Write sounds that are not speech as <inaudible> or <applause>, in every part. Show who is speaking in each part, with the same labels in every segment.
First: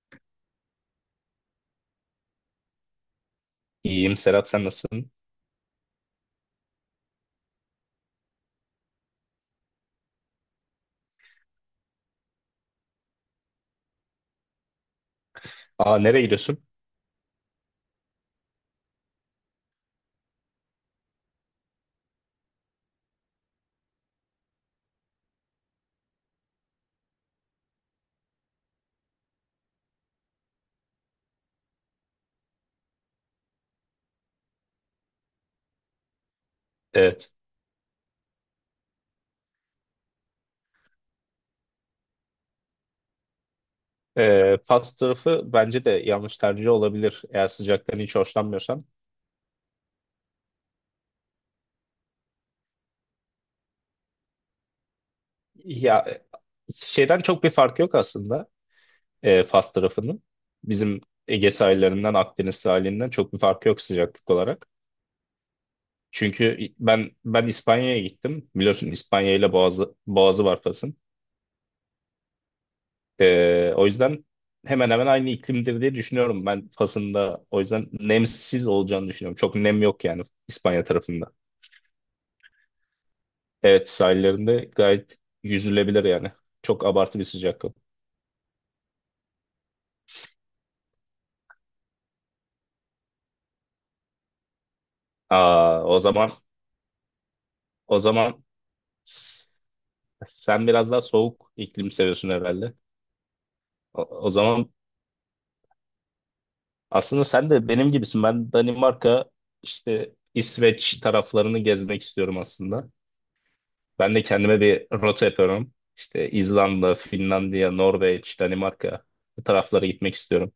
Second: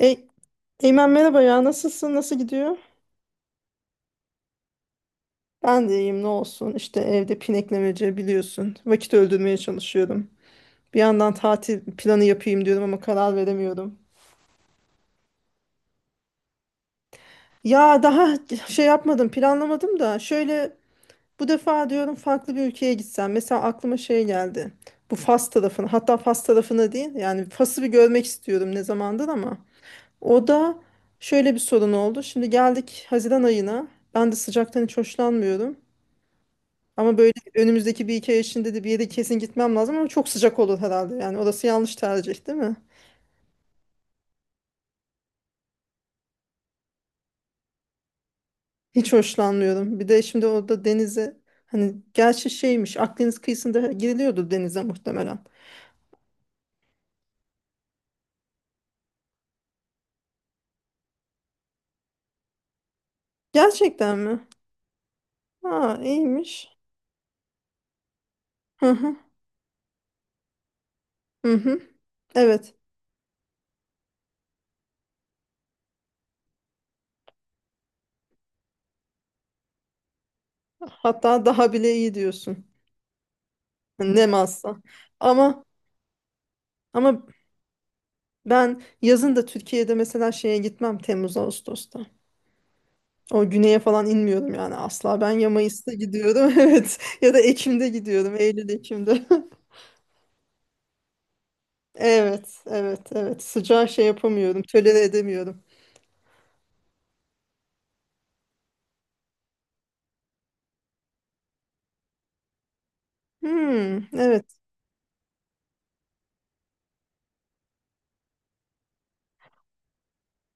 Speaker 1: E, Eymen, merhaba ya, nasılsın, nasıl gidiyor?
Speaker 2: İyiyim Serap, sen nasılsın?
Speaker 1: Ben de iyiyim, ne olsun işte, evde pineklemece biliyorsun, vakit öldürmeye çalışıyorum. Bir yandan tatil planı yapayım diyorum ama karar veremiyorum.
Speaker 2: Aa, nereye gidiyorsun?
Speaker 1: Ya daha şey yapmadım, planlamadım da şöyle, bu defa diyorum farklı bir ülkeye gitsem, mesela aklıma şey geldi. Bu Fas tarafını, hatta Fas tarafını değil yani Fas'ı bir görmek istiyorum ne zamandır, ama o da şöyle bir sorun oldu. Şimdi geldik Haziran ayına, ben de sıcaktan hiç hoşlanmıyorum. Ama böyle
Speaker 2: Evet.
Speaker 1: önümüzdeki bir iki ay içinde de bir yere kesin gitmem lazım, ama çok sıcak olur herhalde. Yani orası yanlış tercih değil mi?
Speaker 2: Fas tarafı bence de yanlış tercih olabilir eğer sıcaktan hiç hoşlanmıyorsan.
Speaker 1: Hiç hoşlanmıyorum. Bir de şimdi orada denize, hani gerçi şeymiş, Akdeniz kıyısında giriliyordu denize muhtemelen.
Speaker 2: Ya şeyden çok bir fark yok aslında, Fas tarafının. Bizim Ege sahillerinden Akdeniz sahilinden çok bir fark yok
Speaker 1: Gerçekten
Speaker 2: sıcaklık
Speaker 1: mi?
Speaker 2: olarak.
Speaker 1: Ha, iyiymiş.
Speaker 2: Çünkü ben İspanya'ya gittim.
Speaker 1: Hı
Speaker 2: Biliyorsun
Speaker 1: hı.
Speaker 2: İspanya ile Boğazı var Fas'ın.
Speaker 1: Hı hı. Evet.
Speaker 2: O yüzden hemen hemen aynı iklimdir diye düşünüyorum ben Fas'ın da. O yüzden nemsiz olacağını düşünüyorum. Çok nem yok yani İspanya tarafında.
Speaker 1: Hatta daha bile iyi diyorsun.
Speaker 2: Evet,
Speaker 1: Ne
Speaker 2: sahillerinde
Speaker 1: masa.
Speaker 2: gayet
Speaker 1: Ama
Speaker 2: yüzülebilir yani. Çok abartı
Speaker 1: ama
Speaker 2: bir sıcak yok.
Speaker 1: ben yazın da Türkiye'de mesela şeye gitmem, Temmuz Ağustos'ta. O güneye falan inmiyorum yani asla. Ben ya
Speaker 2: Aa,
Speaker 1: Mayıs'ta
Speaker 2: o zaman
Speaker 1: gidiyorum <laughs> evet, ya da Ekim'de
Speaker 2: o zaman
Speaker 1: gidiyorum, Eylül Ekim'de. <laughs>
Speaker 2: s- sen biraz daha soğuk iklim seviyorsun
Speaker 1: Evet,
Speaker 2: herhalde.
Speaker 1: evet, evet, sıcağı şey
Speaker 2: O
Speaker 1: yapamıyorum,
Speaker 2: zaman
Speaker 1: tolere edemiyorum.
Speaker 2: aslında sen de benim gibisin. Ben Danimarka işte İsveç taraflarını gezmek istiyorum aslında.
Speaker 1: Hmm,
Speaker 2: Ben de
Speaker 1: evet.
Speaker 2: kendime bir rota yapıyorum. İşte İzlanda, Finlandiya, Norveç, Danimarka, bu taraflara gitmek istiyorum.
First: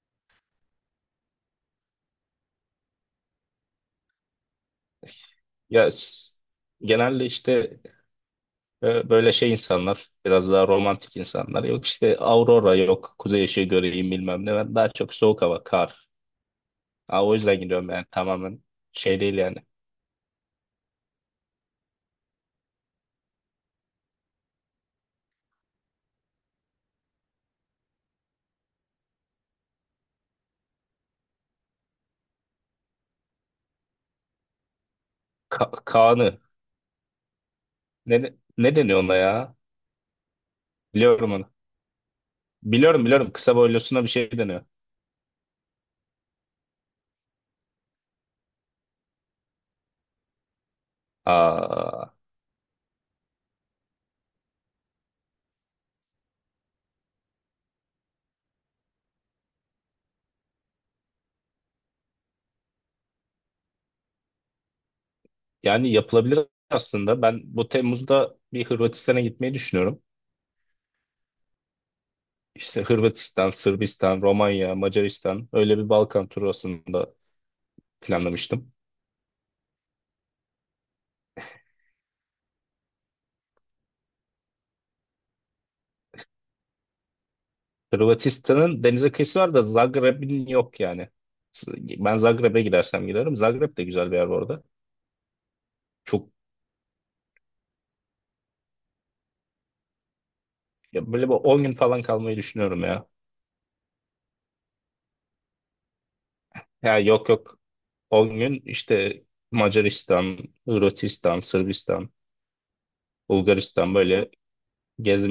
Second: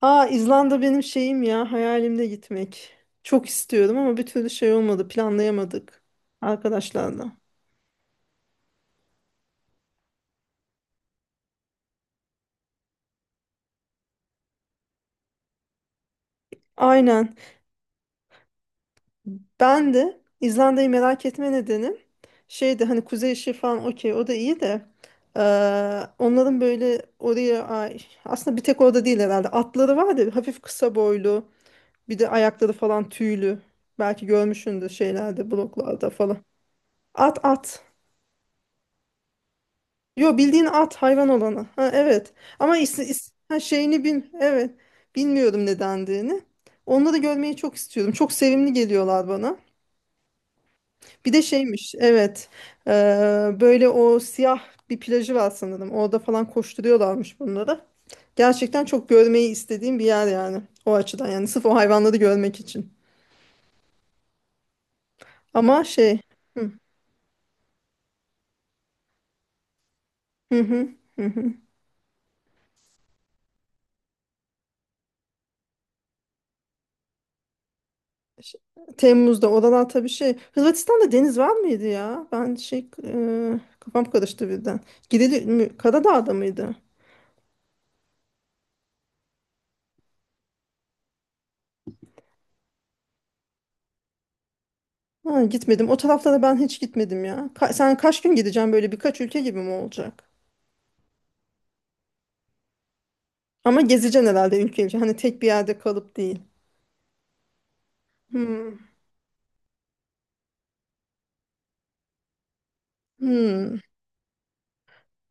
Speaker 1: Aa, İzlanda benim şeyim ya, hayalimde gitmek. Çok istiyorum ama bir türlü şey olmadı,
Speaker 2: Ya
Speaker 1: planlayamadık
Speaker 2: s- genelde
Speaker 1: arkadaşlarla.
Speaker 2: işte, böyle şey insanlar, biraz daha romantik insanlar. Yok işte aurora, yok kuzey ışığı göreyim bilmem ne. Ben daha çok soğuk hava, kar. Ha,
Speaker 1: Aynen.
Speaker 2: o yüzden gidiyorum yani, tamamen şey değil yani.
Speaker 1: Ben de İzlanda'yı merak etme nedenim şeydi, hani kuzey ışığı falan, okey, o da iyi de eee, onların böyle oraya aslında bir tek orada değil herhalde, atları var ya, hafif kısa boylu, bir de ayakları falan tüylü, belki görmüşsündür şeylerde, bloklarda falan.
Speaker 2: Kaan'ı.
Speaker 1: At
Speaker 2: Ne deniyor ona ya?
Speaker 1: yo, bildiğin at, hayvan
Speaker 2: Biliyorum onu.
Speaker 1: olanı. Ha, evet, ama
Speaker 2: Biliyorum, biliyorum, kısa
Speaker 1: ha,
Speaker 2: boylusuna
Speaker 1: şeyini
Speaker 2: bir
Speaker 1: bil,
Speaker 2: şey deniyor.
Speaker 1: evet. Bilmiyorum nedendiğini, onları görmeyi çok istiyorum, çok sevimli geliyorlar bana. Bir de şeymiş,
Speaker 2: Aa,
Speaker 1: evet. Ee, böyle o siyah bir plajı var sanırım, orada falan koşturuyorlarmış bunları. Gerçekten çok görmeyi istediğim bir yer yani, o açıdan yani, sırf o hayvanları görmek için. Ama
Speaker 2: yani
Speaker 1: şey.
Speaker 2: yapılabilir
Speaker 1: Hı
Speaker 2: aslında. Ben bu Temmuz'da bir Hırvatistan'a gitmeyi düşünüyorum.
Speaker 1: hı hı. Hı hı.
Speaker 2: İşte Hırvatistan, Sırbistan, Romanya, Macaristan, öyle bir Balkan turu aslında
Speaker 1: Ş-
Speaker 2: planlamıştım.
Speaker 1: Temmuz'da oralar tabii şey, Hırvatistan'da deniz var mıydı ya? Ben şey, kafam karıştı birden. Karadağ'da mıydı?
Speaker 2: Hırvatistan'ın denize kıyısı var da Zagreb'in yok yani. Ben Zagreb'e gidersem giderim. Zagreb de güzel bir yer bu arada.
Speaker 1: Ha, gitmedim. O
Speaker 2: Çok
Speaker 1: taraflara ben hiç gitmedim ya. Sen kaç gün gideceksin, böyle birkaç ülke gibi mi olacak?
Speaker 2: ya böyle bir 10 gün falan kalmayı düşünüyorum ya.
Speaker 1: Ama gezeceksin herhalde, ülke ülke. Hani tek bir yerde kalıp değil.
Speaker 2: Ya, yok yok, 10 gün
Speaker 1: Hmm.
Speaker 2: işte Macaristan, Hırvatistan, Sırbistan,
Speaker 1: Hmm.
Speaker 2: Bulgaristan, böyle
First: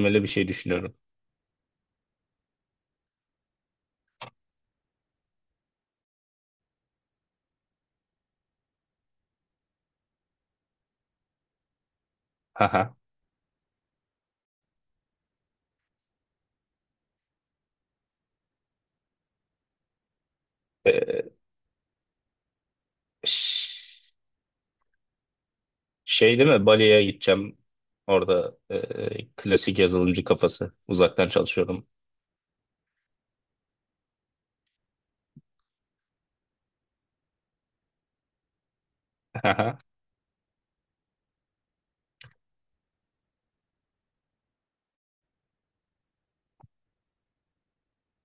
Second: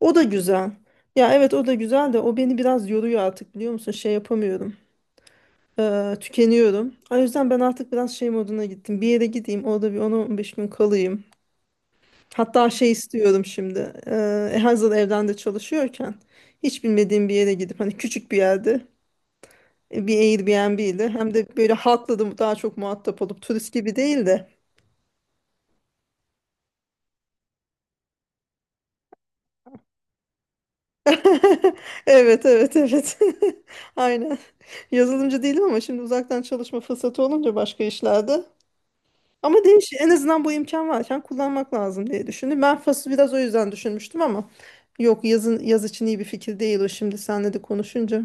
Speaker 1: O da
Speaker 2: bir şey
Speaker 1: güzel.
Speaker 2: düşünüyorum.
Speaker 1: Ya evet, o da güzel de o beni biraz yoruyor artık, biliyor musun? Şey yapamıyorum. Tükeniyorum. O yüzden ben artık biraz şey moduna gittim. Bir yere gideyim, orada bir 10-15 gün kalayım. Hatta şey
Speaker 2: Haha.
Speaker 1: istiyorum şimdi. Hazır evden de çalışıyorken hiç bilmediğim bir yere gidip, hani küçük bir yerde, bir Airbnb ile,
Speaker 2: E,
Speaker 1: hem de böyle halkla da daha çok muhatap olup,
Speaker 2: Ş-
Speaker 1: turist gibi değil de.
Speaker 2: Şey değil mi? Bali'ye gideceğim. Orada, klasik yazılımcı kafası. Uzaktan
Speaker 1: <laughs>
Speaker 2: çalışıyorum.
Speaker 1: Evet, evet, evet. <laughs> Aynen. Yazılımcı değilim ama şimdi uzaktan çalışma fırsatı olunca başka işlerde. Ama
Speaker 2: Aha.
Speaker 1: değiş, en azından bu imkan varken kullanmak lazım diye düşündüm. Ben Fas'ı biraz o yüzden düşünmüştüm ama yok, yazın, yaz için iyi bir fikir değil o, şimdi seninle de konuşunca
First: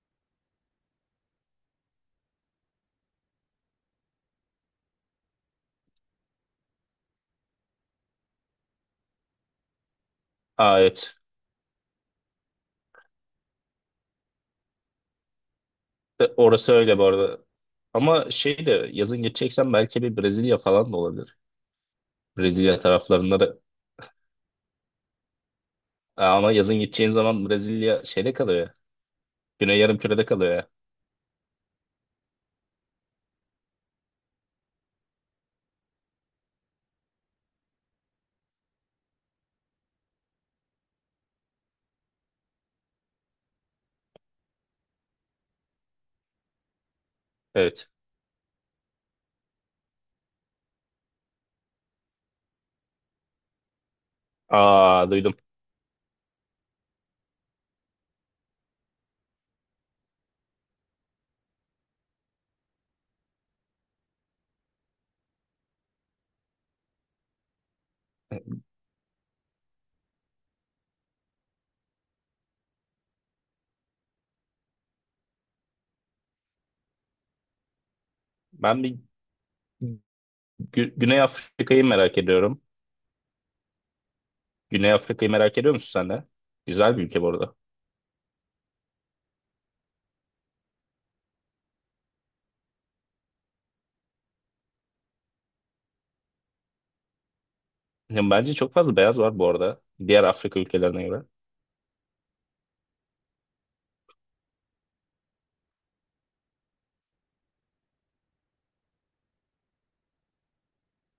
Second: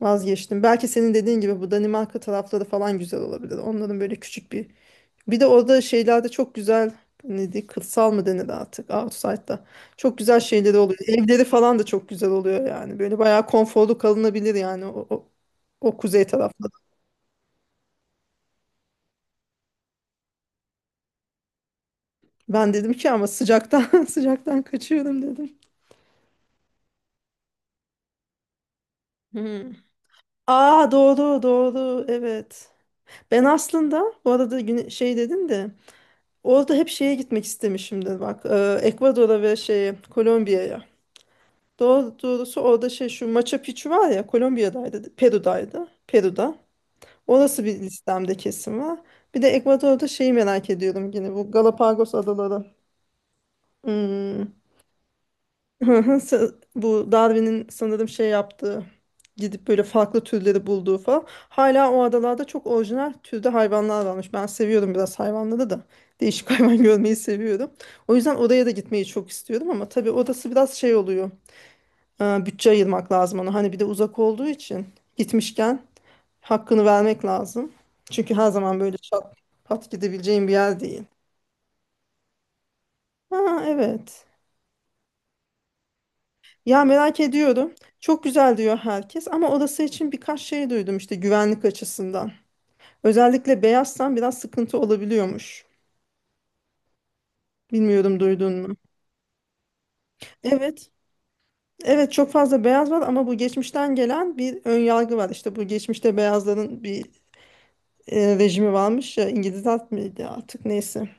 Speaker 1: vazgeçtim. Belki senin dediğin gibi bu Danimarka tarafları falan güzel olabilir. Onların böyle küçük bir, bir de orada şeylerde çok güzel, neydi, kırsal mı denir artık, outside'da çok güzel
Speaker 2: <laughs>
Speaker 1: şeyleri
Speaker 2: Aa,
Speaker 1: oluyor.
Speaker 2: evet.
Speaker 1: Evleri falan da çok güzel oluyor yani. Böyle bayağı konforlu kalınabilir yani, o, o, o kuzey tarafta.
Speaker 2: Orası öyle bu arada. Ama şey de yazın gideceksen belki bir Brezilya falan da olabilir.
Speaker 1: Ben
Speaker 2: Brezilya
Speaker 1: dedim ki ama
Speaker 2: taraflarında da.
Speaker 1: sıcaktan <laughs> sıcaktan kaçıyorum dedim.
Speaker 2: Aa, ama yazın gideceğin zaman Brezilya şeyde kalıyor ya.
Speaker 1: Hmm.
Speaker 2: Güney Yarımküre'de kalıyor ya.
Speaker 1: Aa, doğru doğru, evet. Ben aslında bu arada güne- şey dedin de, orada hep şeye gitmek istemişimdir bak, Ekvador'a ve şeye, Kolombiya'ya. Doğrusu orada şey, şu Machu Picchu var ya, Kolombiya'daydı, Peru'daydı. Peru'da. Orası bir
Speaker 2: Evet.
Speaker 1: listemde kesin var. Bir de Ekvador'da şeyi merak ediyorum, yine bu Galapagos adaları. Hmm.
Speaker 2: Aa, duydum.
Speaker 1: <laughs> Bu Darwin'in sanırım şey yaptığı, gidip böyle farklı türleri bulduğu falan. Hala o adalarda çok orijinal türde hayvanlar varmış. Ben seviyorum biraz hayvanları da. Değişik <laughs> hayvan görmeyi seviyorum. O yüzden
Speaker 2: <laughs>
Speaker 1: oraya da gitmeyi çok istiyorum ama tabii orası biraz şey oluyor. Bütçe ayırmak lazım ona. Hani bir de uzak olduğu için gitmişken hakkını vermek lazım. Çünkü her zaman
Speaker 2: Ben
Speaker 1: böyle
Speaker 2: bir
Speaker 1: şat pat gidebileceğin bir yer değil.
Speaker 2: Güney Afrika'yı merak ediyorum.
Speaker 1: Ha, evet.
Speaker 2: Güney Afrika'yı merak ediyor musun sen de?
Speaker 1: Ya
Speaker 2: Güzel bir
Speaker 1: merak
Speaker 2: ülke bu arada.
Speaker 1: ediyorum. Çok güzel diyor herkes ama orası için birkaç şey duydum işte, güvenlik açısından. Özellikle beyazsan biraz sıkıntı olabiliyormuş. Bilmiyorum,
Speaker 2: Ya
Speaker 1: duydun
Speaker 2: bence çok
Speaker 1: mu?
Speaker 2: fazla beyaz var bu arada. Diğer Afrika
Speaker 1: Evet.
Speaker 2: ülkelerine göre.
Speaker 1: Evet, çok fazla beyaz var ama bu geçmişten gelen bir ön yargı var. İşte bu geçmişte beyazların bir rejimi varmış ya, İngilizler miydi artık, neyse,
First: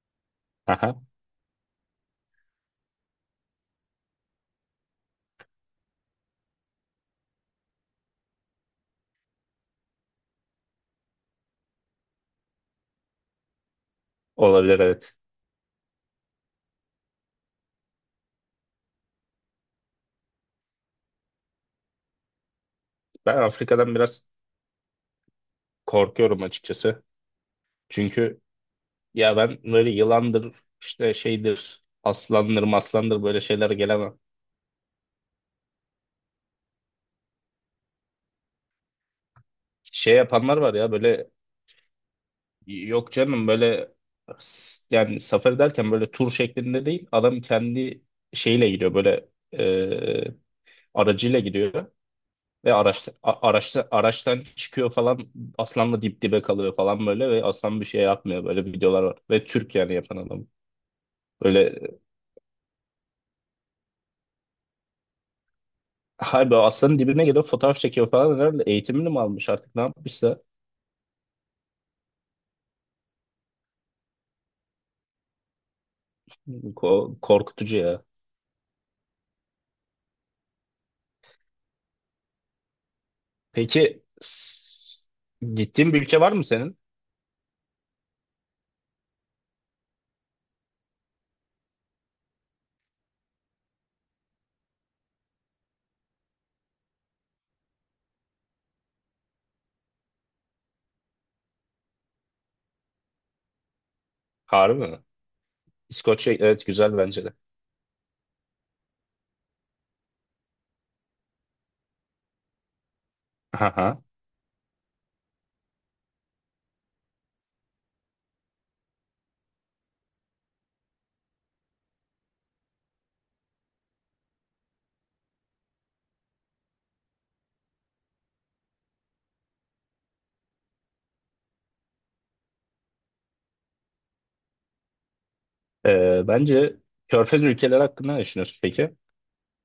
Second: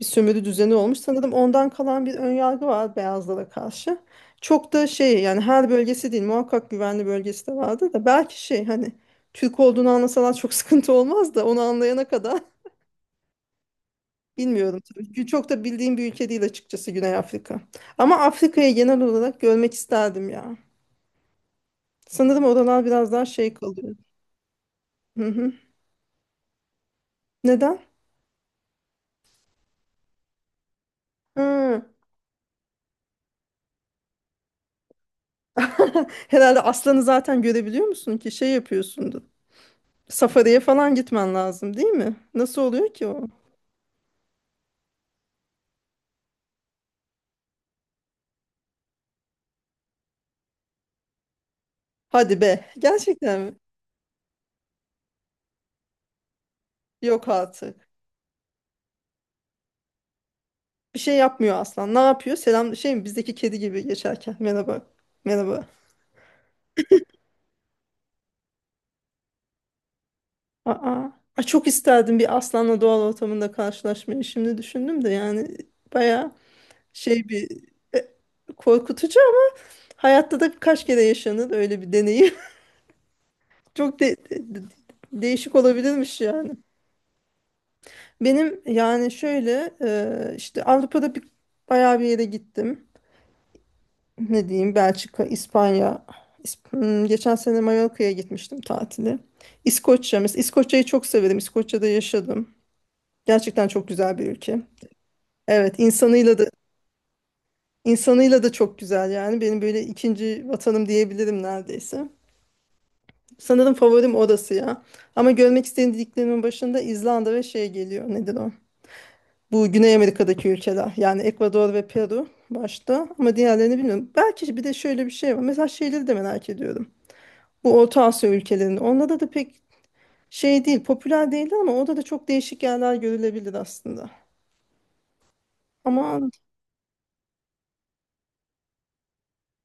Speaker 1: bir sömürü düzeni
Speaker 2: Aha,
Speaker 1: olmuş. Sanırım ondan kalan bir önyargı var beyazlara karşı. Çok da şey yani, her bölgesi değil muhakkak, güvenli bölgesi de vardı da, belki şey hani Türk olduğunu anlasalar çok <laughs> sıkıntı olmaz da, onu anlayana kadar <laughs> bilmiyorum
Speaker 2: olabilir,
Speaker 1: tabii.
Speaker 2: evet.
Speaker 1: Çünkü çok da bildiğim bir ülke değil açıkçası, Güney Afrika. Ama Afrika'yı genel olarak görmek isterdim ya. Sanırım oralar biraz daha
Speaker 2: Ben
Speaker 1: şey
Speaker 2: Afrika'dan
Speaker 1: kalıyor.
Speaker 2: biraz
Speaker 1: Hı hı.
Speaker 2: korkuyorum açıkçası.
Speaker 1: Neden?
Speaker 2: Çünkü ya ben böyle yılandır, işte
Speaker 1: Hı.
Speaker 2: şeydir, aslandır, maslandır, böyle şeyler gelemem.
Speaker 1: <laughs> Herhalde aslanı zaten görebiliyor musun ki şey yapıyorsundur.
Speaker 2: Şey yapanlar
Speaker 1: Safari'ye
Speaker 2: var ya,
Speaker 1: falan
Speaker 2: böyle.
Speaker 1: gitmen lazım değil mi? Nasıl oluyor ki
Speaker 2: Yok
Speaker 1: o?
Speaker 2: canım, böyle yani safari derken böyle tur şeklinde değil. Adam kendi şeyle gidiyor, böyle e, aracıyla gidiyor.
Speaker 1: Hadi be,
Speaker 2: Ve araçta,
Speaker 1: gerçekten
Speaker 2: a-
Speaker 1: mi?
Speaker 2: araçta, araçtan çıkıyor falan, aslanla dip dibe kalıyor falan
Speaker 1: Yok
Speaker 2: böyle, ve aslan bir
Speaker 1: artık.
Speaker 2: şey yapmıyor, böyle videolar var. Ve Türk, yani yapan adam.
Speaker 1: Bir şey yapmıyor
Speaker 2: Böyle
Speaker 1: aslan. Ne yapıyor? Selam şey mi? Bizdeki kedi gibi geçerken. Merhaba. Merhaba.
Speaker 2: harbi aslanın dibine geliyor, fotoğraf çekiyor falan, herhalde eğitimini mi almış artık ne yapmışsa.
Speaker 1: Aa. Ay, çok isterdim bir aslanla doğal ortamında karşılaşmayı. Şimdi düşündüm de yani baya
Speaker 2: Ko-
Speaker 1: şey bir
Speaker 2: korkutucu ya.
Speaker 1: e, korkutucu ama, hayatta da birkaç kere yaşanır öyle bir deneyim. <laughs> Çok
Speaker 2: Peki
Speaker 1: değişik
Speaker 2: gittiğin bir
Speaker 1: olabilirmiş
Speaker 2: ülke var mı
Speaker 1: yani.
Speaker 2: senin?
Speaker 1: Benim yani şöyle, işte Avrupa'da bir bayağı bir yere gittim. Ne diyeyim, Belçika, İspanya. Geçen sene Mallorca'ya gitmiştim tatili. İskoçya mesela, İskoçya'yı çok severim. İskoçya'da yaşadım. Gerçekten çok güzel bir ülke.
Speaker 2: Harbi mi?
Speaker 1: Evet,
Speaker 2: İskoçya,
Speaker 1: insanıyla da,
Speaker 2: evet, güzel bence de.
Speaker 1: insanıyla da çok güzel yani. Benim böyle ikinci vatanım diyebilirim neredeyse. Sanırım
Speaker 2: Aha.
Speaker 1: favorim orası ya. Ama görmek istediklerimin başında İzlanda ve şey geliyor. Nedir o? Bu Güney Amerika'daki ülkeler yani, Ekvador ve Peru başta, ama diğerlerini bilmiyorum. Belki bir de şöyle bir şey var. Mesela şeyleri de merak ediyorum. Bu Orta Asya ülkelerinin, onlarda da pek şey değil, popüler değil ama orada da çok değişik yerler görülebilir aslında. Ama
Speaker 2: Bence Körfez ülkeleri hakkında ne düşünüyorsun peki?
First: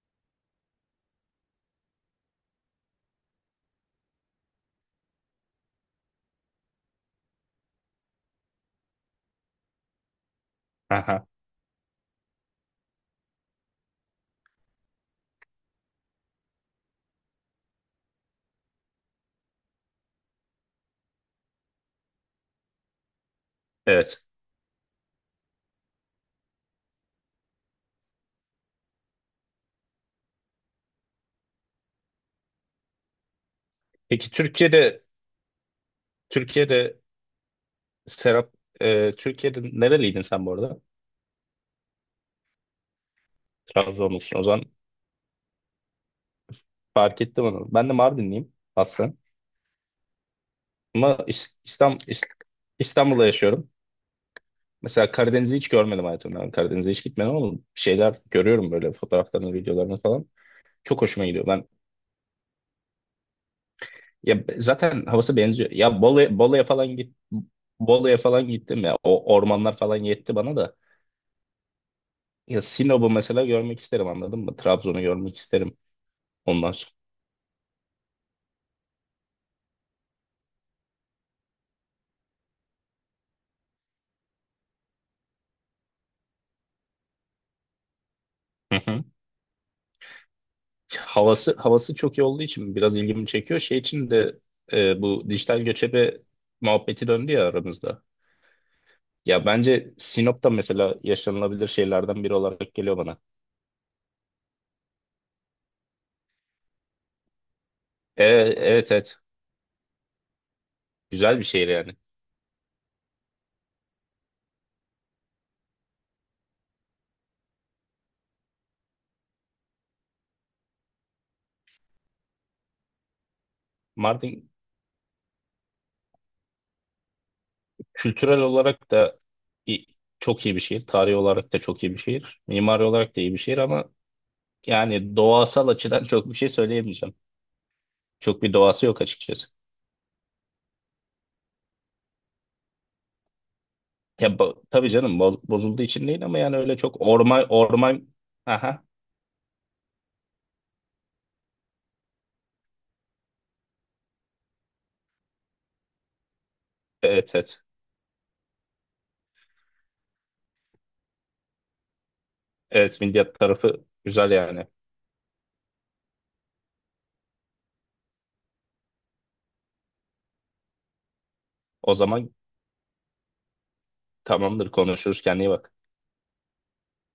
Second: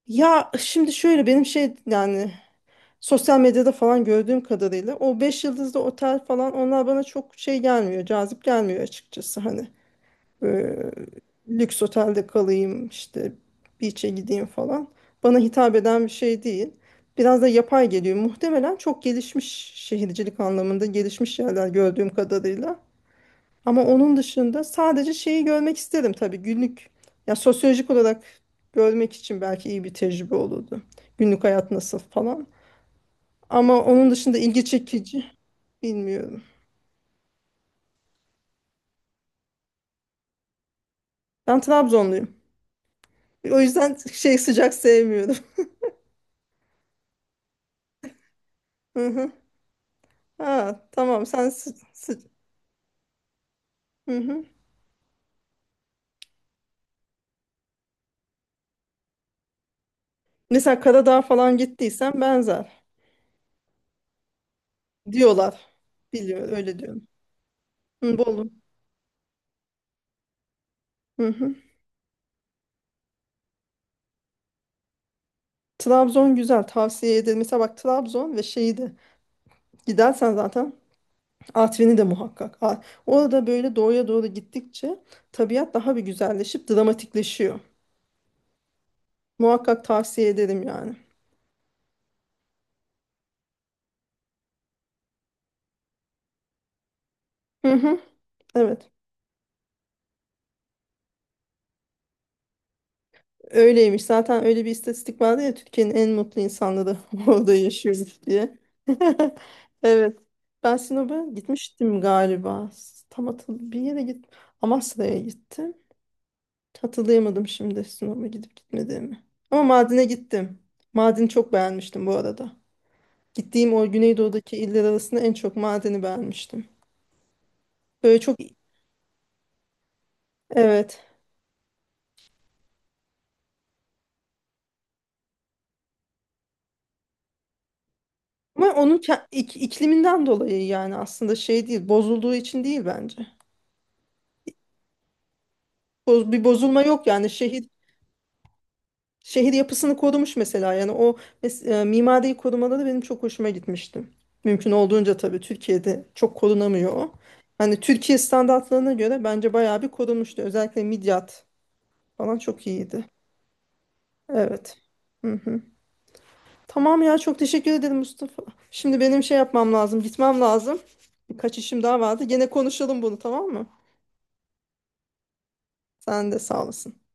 Speaker 1: ya şimdi şöyle benim şey yani, sosyal medyada falan gördüğüm kadarıyla o 5 yıldızlı otel falan, onlar bana çok şey gelmiyor, cazip gelmiyor açıkçası hani. e,
Speaker 2: Aha.
Speaker 1: Lüks otelde kalayım işte, beach'e gideyim falan. Bana hitap eden bir şey değil. Biraz da yapay geliyor. Muhtemelen çok gelişmiş, şehircilik anlamında gelişmiş yerler gördüğüm kadarıyla. Ama onun
Speaker 2: Evet.
Speaker 1: dışında sadece şeyi görmek isterim tabii, günlük. Ya sosyolojik olarak görmek için belki iyi bir tecrübe olurdu. Günlük hayat nasıl falan. Ama onun
Speaker 2: Peki
Speaker 1: dışında ilgi
Speaker 2: Türkiye'de
Speaker 1: çekici bilmiyorum.
Speaker 2: Türkiye'de Serap, Türkiye'de nereliydin sen bu arada?
Speaker 1: Ben Trabzonluyum. O yüzden şey
Speaker 2: Trabzonlusun. O zaman
Speaker 1: sıcak sevmiyorum.
Speaker 2: fark ettim onu. Ben de Mardinliyim
Speaker 1: <laughs> Hı
Speaker 2: aslında.
Speaker 1: hı. Ha,
Speaker 2: Ama
Speaker 1: tamam, sen
Speaker 2: İs- İstam, İs- İstanbul'da yaşıyorum.
Speaker 1: hı hı.
Speaker 2: Mesela Karadeniz'i hiç görmedim hayatımda. Ben Karadeniz'e hiç gitmedim ama bir şeyler görüyorum böyle, fotoğraflarını, videolarını falan.
Speaker 1: Mesela
Speaker 2: Çok
Speaker 1: Karadağ
Speaker 2: hoşuma gidiyor.
Speaker 1: falan
Speaker 2: Ben
Speaker 1: gittiysen benzer
Speaker 2: ya, zaten havası benziyor.
Speaker 1: diyorlar.
Speaker 2: Ya Bolu,
Speaker 1: Biliyor
Speaker 2: Bolu'ya
Speaker 1: öyle
Speaker 2: falan
Speaker 1: diyorum.
Speaker 2: git.
Speaker 1: Hı,
Speaker 2: Bolu'ya falan
Speaker 1: Bolu.
Speaker 2: gittim ya. O ormanlar falan yetti bana da.
Speaker 1: Hı hı.
Speaker 2: Ya Sinop'u mesela görmek isterim, anladın mı? Trabzon'u görmek isterim
Speaker 1: Trabzon güzel,
Speaker 2: ondan sonra.
Speaker 1: tavsiye ederim. Mesela bak Trabzon ve şeyi de gidersen zaten Artvin'i de muhakkak. Orada böyle doğuya doğru gittikçe tabiat daha bir güzelleşip dramatikleşiyor.
Speaker 2: <laughs>
Speaker 1: Muhakkak tavsiye ederim yani.
Speaker 2: Havası, havası çok iyi olduğu için biraz ilgimi çekiyor. Şey için de, bu dijital göçebe muhabbeti döndü ya
Speaker 1: Hı hı.
Speaker 2: aramızda.
Speaker 1: Evet.
Speaker 2: Ya bence Sinop'ta mesela yaşanılabilir şeylerden biri olarak geliyor bana.
Speaker 1: Öyleymiş. Zaten öyle bir istatistik vardı ya, Türkiye'nin en mutlu insanları <laughs> orada yaşıyormuş
Speaker 2: E,
Speaker 1: diye.
Speaker 2: evet, evet.
Speaker 1: <laughs> Evet. Ben Sinop'a
Speaker 2: Güzel bir şehir yani.
Speaker 1: gitmiştim galiba. Tam hatırlı bir yere git. Amasra'ya gittim. Hatırlayamadım şimdi Sinop'a gidip gitmediğimi. Ama Mardin'e gittim. Mardin'i çok beğenmiştim bu arada. Gittiğim o
Speaker 2: Mardin
Speaker 1: Güneydoğu'daki iller arasında en çok Mardin'i beğenmiştim. Böyle çok
Speaker 2: kültürel olarak da i- çok iyi bir şehir.
Speaker 1: evet.
Speaker 2: Tarihi olarak da çok iyi bir şehir. Mimari olarak da iyi bir şehir ama yani doğasal açıdan <laughs> çok bir şey söyleyemeyeceğim. Çok bir
Speaker 1: Ama
Speaker 2: doğası
Speaker 1: onun
Speaker 2: yok
Speaker 1: ke-
Speaker 2: açıkçası.
Speaker 1: ikliminden dolayı yani, aslında şey değil, bozulduğu için değil bence.
Speaker 2: Ya, tabii canım, bozulduğu için değil ama
Speaker 1: Bir
Speaker 2: yani öyle
Speaker 1: bozulma
Speaker 2: çok
Speaker 1: yok yani,
Speaker 2: orman
Speaker 1: şehir,
Speaker 2: orman. Aha.
Speaker 1: şehir yapısını korumuş mesela, yani o mimariyi korumaları benim çok hoşuma gitmişti. Mümkün olduğunca, tabii Türkiye'de çok korunamıyor o.
Speaker 2: Evet, evet.
Speaker 1: Hani Türkiye standartlarına göre bence bayağı bir korunmuştu. Özellikle Midyat falan çok
Speaker 2: Evet,
Speaker 1: iyiydi.
Speaker 2: milliyet tarafı güzel yani.
Speaker 1: Evet. Hı hı. Tamam ya, çok teşekkür ederim Mustafa. Şimdi benim şey yapmam lazım, gitmem lazım. Birkaç işim
Speaker 2: O
Speaker 1: daha vardı.
Speaker 2: zaman
Speaker 1: Gene konuşalım bunu, tamam mı?
Speaker 2: tamamdır, konuşuruz, kendine iyi bak.
Speaker 1: Sen de sağ olasın.